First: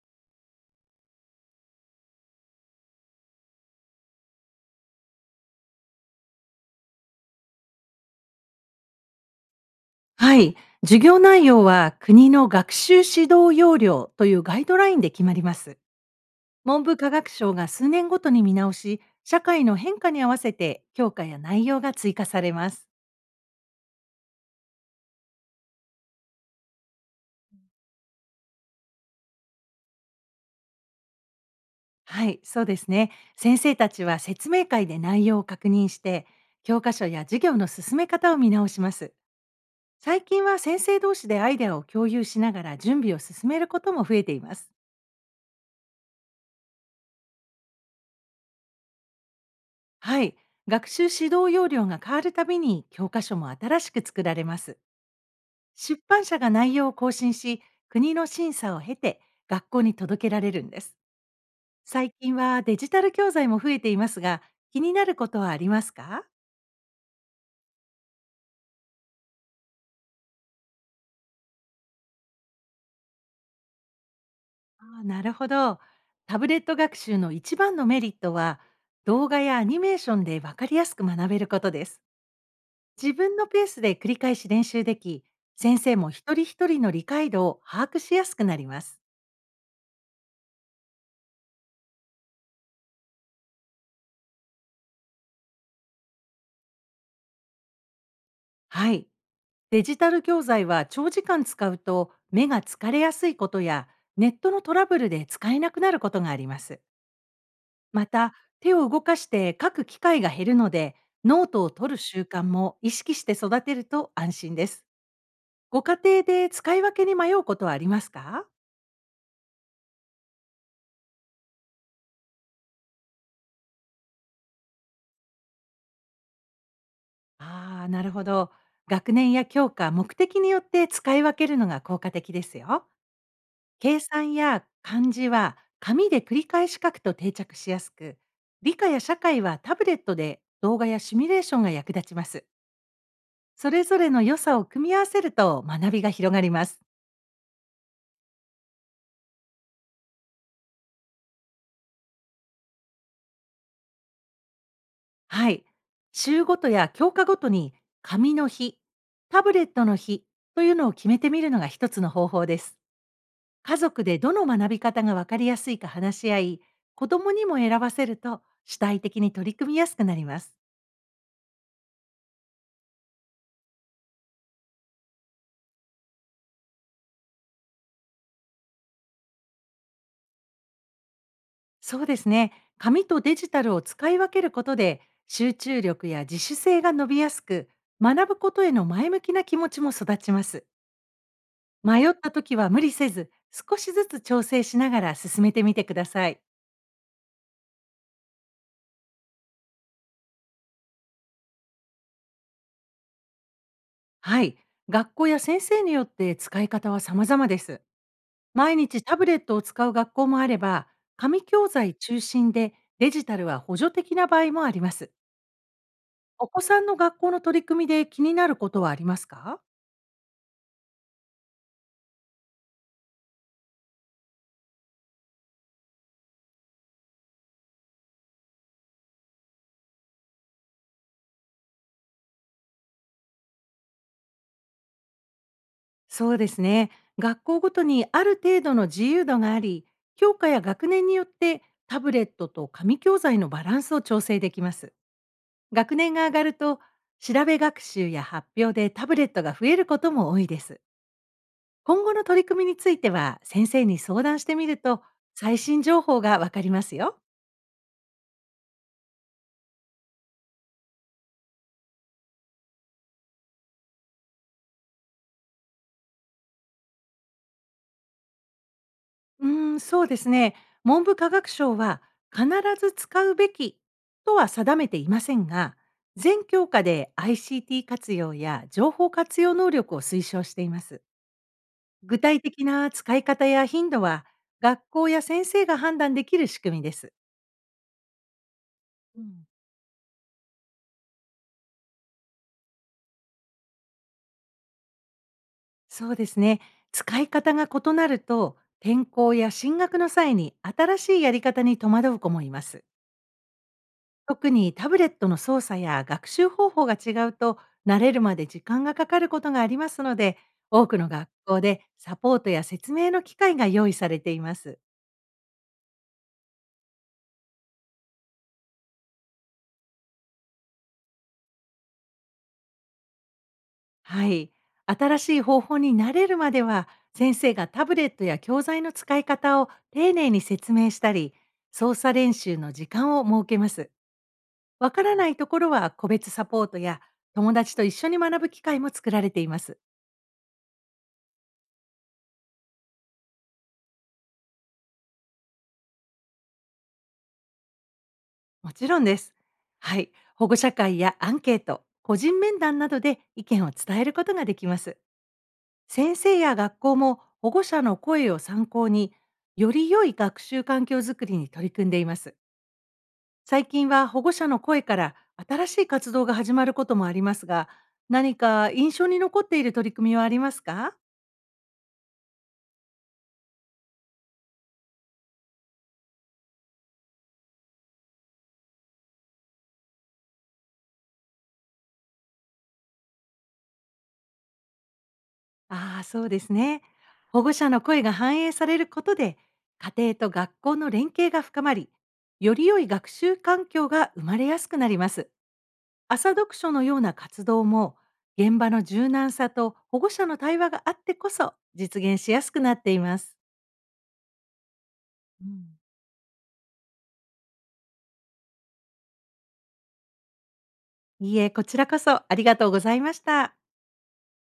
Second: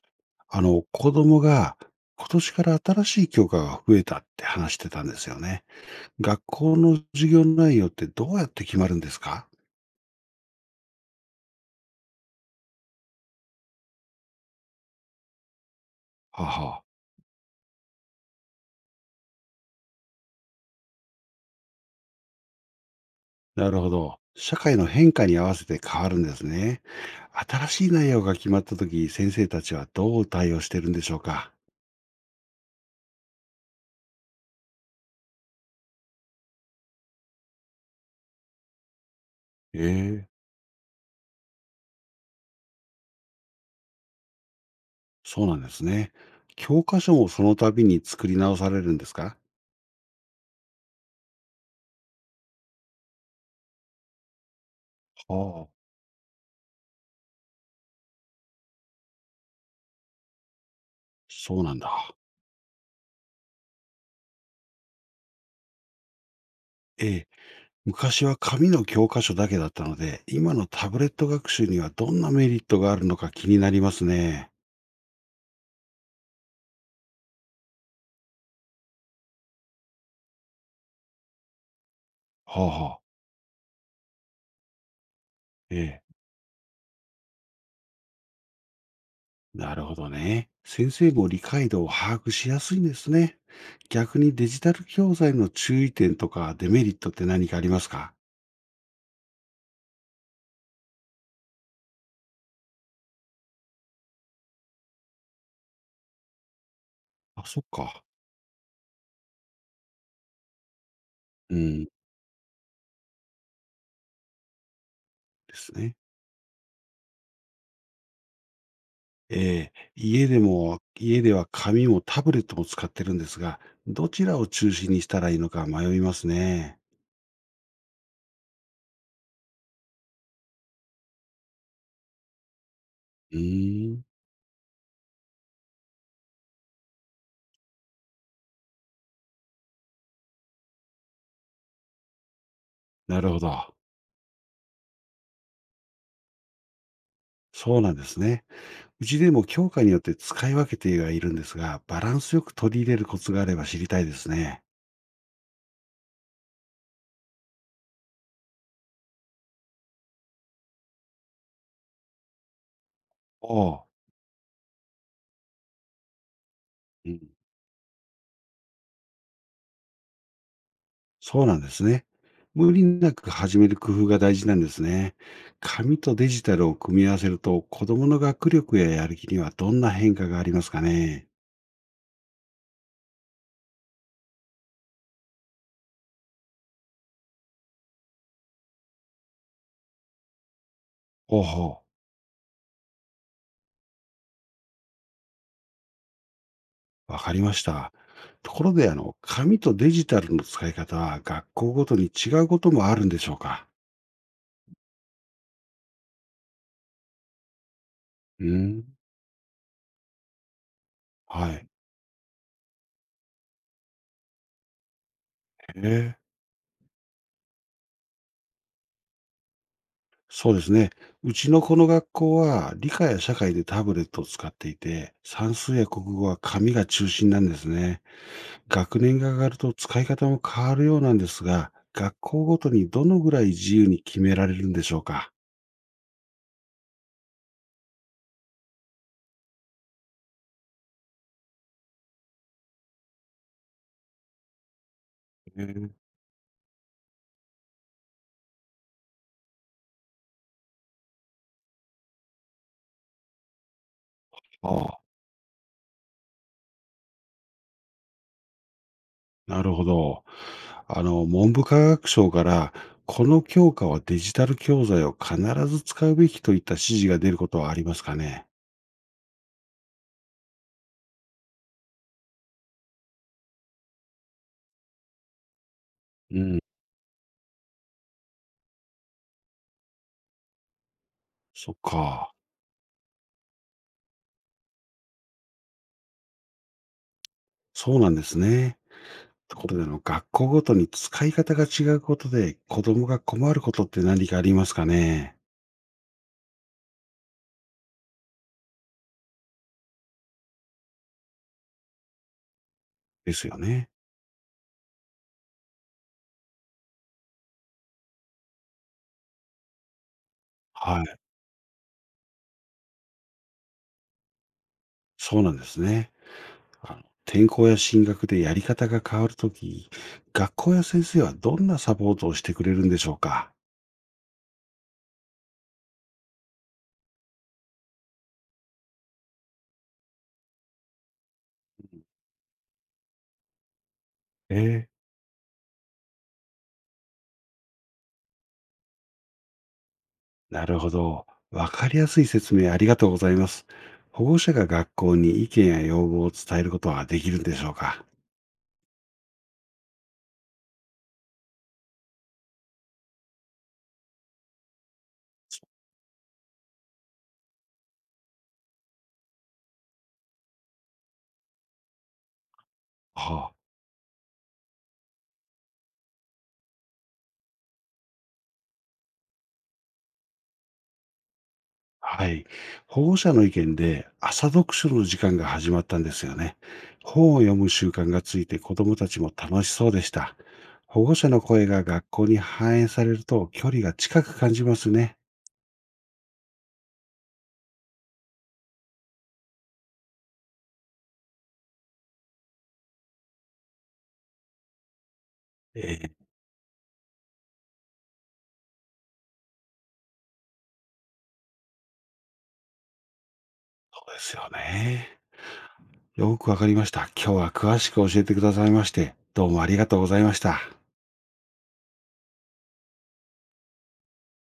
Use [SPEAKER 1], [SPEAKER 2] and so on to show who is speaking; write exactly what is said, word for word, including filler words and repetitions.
[SPEAKER 1] あの、子供が今年から新しい教科が増えたって話してたんですよね。学校の授業内容ってどうやって決まるんですか？
[SPEAKER 2] はい。授業内容は国の学習指導要領というガイドラインで決まります。
[SPEAKER 1] はあ
[SPEAKER 2] 文
[SPEAKER 1] は
[SPEAKER 2] 部科学省が数年ごとに見直し、社会の変化に合わせて教科や内容が追加されます。
[SPEAKER 1] あ、なるほど。社会の変化に合わせて変わるんですね。新しい内容が決まった時、先生たちはどう対応してるんでしょうか？
[SPEAKER 2] はい、そうですね。先生たちは説明会で内容を確認して、教科書や授業の進め方を見直します。最
[SPEAKER 1] ええ。
[SPEAKER 2] 近は先生同士でアイデアを共有しながら準備を進めることも増えています。
[SPEAKER 1] そうなんですね。教科書もその度に作り直されるんですか？
[SPEAKER 2] はい、学習指導要領が変わるたびに教科書も新しく作られます。
[SPEAKER 1] はあ、
[SPEAKER 2] 出版社が内容を更新し、国の審査を経て学校に届けられるんです。
[SPEAKER 1] そうなん
[SPEAKER 2] 最
[SPEAKER 1] だ。
[SPEAKER 2] 近はデジタル教材も増えていますが、気になることはありますか？
[SPEAKER 1] ええ。昔は紙の教科書だけだったので、今のタブレット学習にはどんなメリットがあるのか気になりますね。
[SPEAKER 2] あー、なるほど。タブレット学習の一番のメリットは、動画やアニメーションで分かりやすく学べることです。
[SPEAKER 1] はあはあ。
[SPEAKER 2] 自分のペースで繰り返し練習でき、先
[SPEAKER 1] え
[SPEAKER 2] 生
[SPEAKER 1] え。
[SPEAKER 2] も一人一人の理解度を把握しやすくなります。
[SPEAKER 1] なるほどね。先生も理解度を把握しやすいんですね。逆にデジタル教材の注意点とかデメリットって何かありますか？
[SPEAKER 2] はい。デジタル教材は長時間使うと目が疲れやすいことや、ネットのトラブルで使えなくなることがあります。
[SPEAKER 1] あ、そっか。
[SPEAKER 2] また、手を動かして書く機会が減るので、ノー
[SPEAKER 1] う
[SPEAKER 2] トを
[SPEAKER 1] ん。
[SPEAKER 2] 取る習慣も意識して育てると安心です。
[SPEAKER 1] です
[SPEAKER 2] ご
[SPEAKER 1] ね。
[SPEAKER 2] 家庭で使い分けに迷うことはありますか？
[SPEAKER 1] ええ。家でも、家では紙もタブレットも使ってるんですが、どちらを中心にしたらいいのか迷いますね。
[SPEAKER 2] ああー、なるほど。学年や教科、目的によって使い分けるのが効果的ですよ。
[SPEAKER 1] うー
[SPEAKER 2] 計
[SPEAKER 1] ん。
[SPEAKER 2] 算や漢字は紙で繰り返し書くと定着しやすく、理科や社会はタブレットで動画やシミュレーションが役立ちます。
[SPEAKER 1] なるほ
[SPEAKER 2] そ
[SPEAKER 1] ど。
[SPEAKER 2] れぞれの良さを組み合わせると学びが広がります。
[SPEAKER 1] そうなんですね。うちでも教科によって使い分けてはいるんですが、バランスよく取り入れるコツがあれば知りたいですね。
[SPEAKER 2] はい。週ごとや教科ごとに、紙の日、タブレットの日というのを決めてみるのが一つの方法です。
[SPEAKER 1] お
[SPEAKER 2] 家
[SPEAKER 1] お、
[SPEAKER 2] 族でどの学び方が分かりやすいか話し合い、子
[SPEAKER 1] うん、
[SPEAKER 2] 供にも選ばせると主体的に取り組みやすくなります。
[SPEAKER 1] そうなんですね。無理なく始める工夫が大事なんですね。紙とデジタルを組み合わせると、子供の学力ややる気にはどんな変化がありますかね。
[SPEAKER 2] そうですね。紙とデジタルを使い分けることで、集中力や自主性が伸びやすく、学ぶことへの前向きな気持ちも育ちます。
[SPEAKER 1] ほうほう。
[SPEAKER 2] 迷った時は無理せず、少しずつ調整しながら進めてみてください。
[SPEAKER 1] わかりました。ところで、あの、紙とデジタルの使い方は学校ごとに違うこともあるんでしょうか。
[SPEAKER 2] はい。学校や先生によって使い方は様々です。
[SPEAKER 1] う。う
[SPEAKER 2] 毎
[SPEAKER 1] ん。
[SPEAKER 2] 日タブレットを使う学校もあれば、紙
[SPEAKER 1] は
[SPEAKER 2] 教
[SPEAKER 1] い。
[SPEAKER 2] 材中心でデジタルは補助的な場合もあります。
[SPEAKER 1] へえ。
[SPEAKER 2] お子さんの学校の取り組みで気になることはありますか？
[SPEAKER 1] そうですね。うちのこの学校は理科や社会でタブレットを使っていて、算数や国語は紙が中心なんですね。学年が上がると使い方も変わるようなんですが、学校ごとにどのぐらい自由に決められるんでしょうか。
[SPEAKER 2] そうですね。学校ごとにある程度の自由度があり、教科や学年によって、タブレットと紙教材のバランスを調整できます。
[SPEAKER 1] へ
[SPEAKER 2] 学
[SPEAKER 1] え。
[SPEAKER 2] 年が上がると、調べ学習や発表でタブレットが増えることも多いです。今後の取り組みについては、先生に相談してみる
[SPEAKER 1] あ
[SPEAKER 2] と、
[SPEAKER 1] あ、
[SPEAKER 2] 最新情報がわかりますよ。
[SPEAKER 1] なるほど。あの、文部科学省から、この教科はデジタル教材を必ず使うべきといった指示が出ることはありますかね。
[SPEAKER 2] うーん、そうですね。文部科学省は必ず使うべきとは定めていませんが、
[SPEAKER 1] う
[SPEAKER 2] 全
[SPEAKER 1] ん、
[SPEAKER 2] 教科で アイシーティー 活用や情報活用能力を推奨しています。
[SPEAKER 1] そっ
[SPEAKER 2] 具
[SPEAKER 1] か。
[SPEAKER 2] 体的な使い方や頻度は、学校や先生が判断できる仕組みです。
[SPEAKER 1] そうなんですね。
[SPEAKER 2] うん、
[SPEAKER 1] ところで、あの、学校ごとに使い方が違うことで、子供が困ることって何かありますかね？
[SPEAKER 2] そうですね。使い方が異なると、転校や進学の際に新しいやり方に戸惑う子もいます。
[SPEAKER 1] ですよね。
[SPEAKER 2] 特にタブレットの操作や学習方法が違うと、慣れるまで時間がかかることがありますので、多く
[SPEAKER 1] は
[SPEAKER 2] の
[SPEAKER 1] い、
[SPEAKER 2] 学校でサポートや説明の機会が用意されています。
[SPEAKER 1] そうなんですね。あの、転校や進学でやり方が変わるとき、学校や先生はどんなサポートをしてくれるんでしょうか？
[SPEAKER 2] はい。新しい方法に慣れるまでは、先生がタブレットや教材の使い方を丁寧に説明したり、操作練習の時間を設けます。
[SPEAKER 1] ええ、
[SPEAKER 2] わからないところは個別サポートや、友達と一緒に学ぶ機会も作られています。
[SPEAKER 1] なるほど。わかりやすい説明ありがとうございます。保護者が学校に意見や要望を伝えることはできるんでしょうか？
[SPEAKER 2] もちろんです。はい。保護者会やアンケート、個人面談などで意見を伝えることができます。先生や学校も保護者の声を参考に、より良い学習環境づくりに取り組んでいます。
[SPEAKER 1] はあ。
[SPEAKER 2] 最近は保護者の声から新しい活動が始まることもありますが、何か印象に残っている取り組みはありますか？
[SPEAKER 1] はい。保護者の意見で朝読書の時間が始まったんですよね。本を読む習慣がついて子どもたちも楽しそうでした。保護者の声が学校に反映されると距離が近く感じますね。
[SPEAKER 2] ああ、そうですね。保護者の声が反映されることで、家庭と学校の連携が深まり、より良い学習環境が生まれやすくなります。
[SPEAKER 1] ええ。
[SPEAKER 2] 朝読書のような活動も、現場の柔軟さと保護者の対話があってこそ実現しやすくなっています。
[SPEAKER 1] そうですよね。
[SPEAKER 2] うん。
[SPEAKER 1] よくわかりました。今日は詳しく教えてくださいまして、どうもありがとうございました。
[SPEAKER 2] いいえ、こちらこそありがとうございました。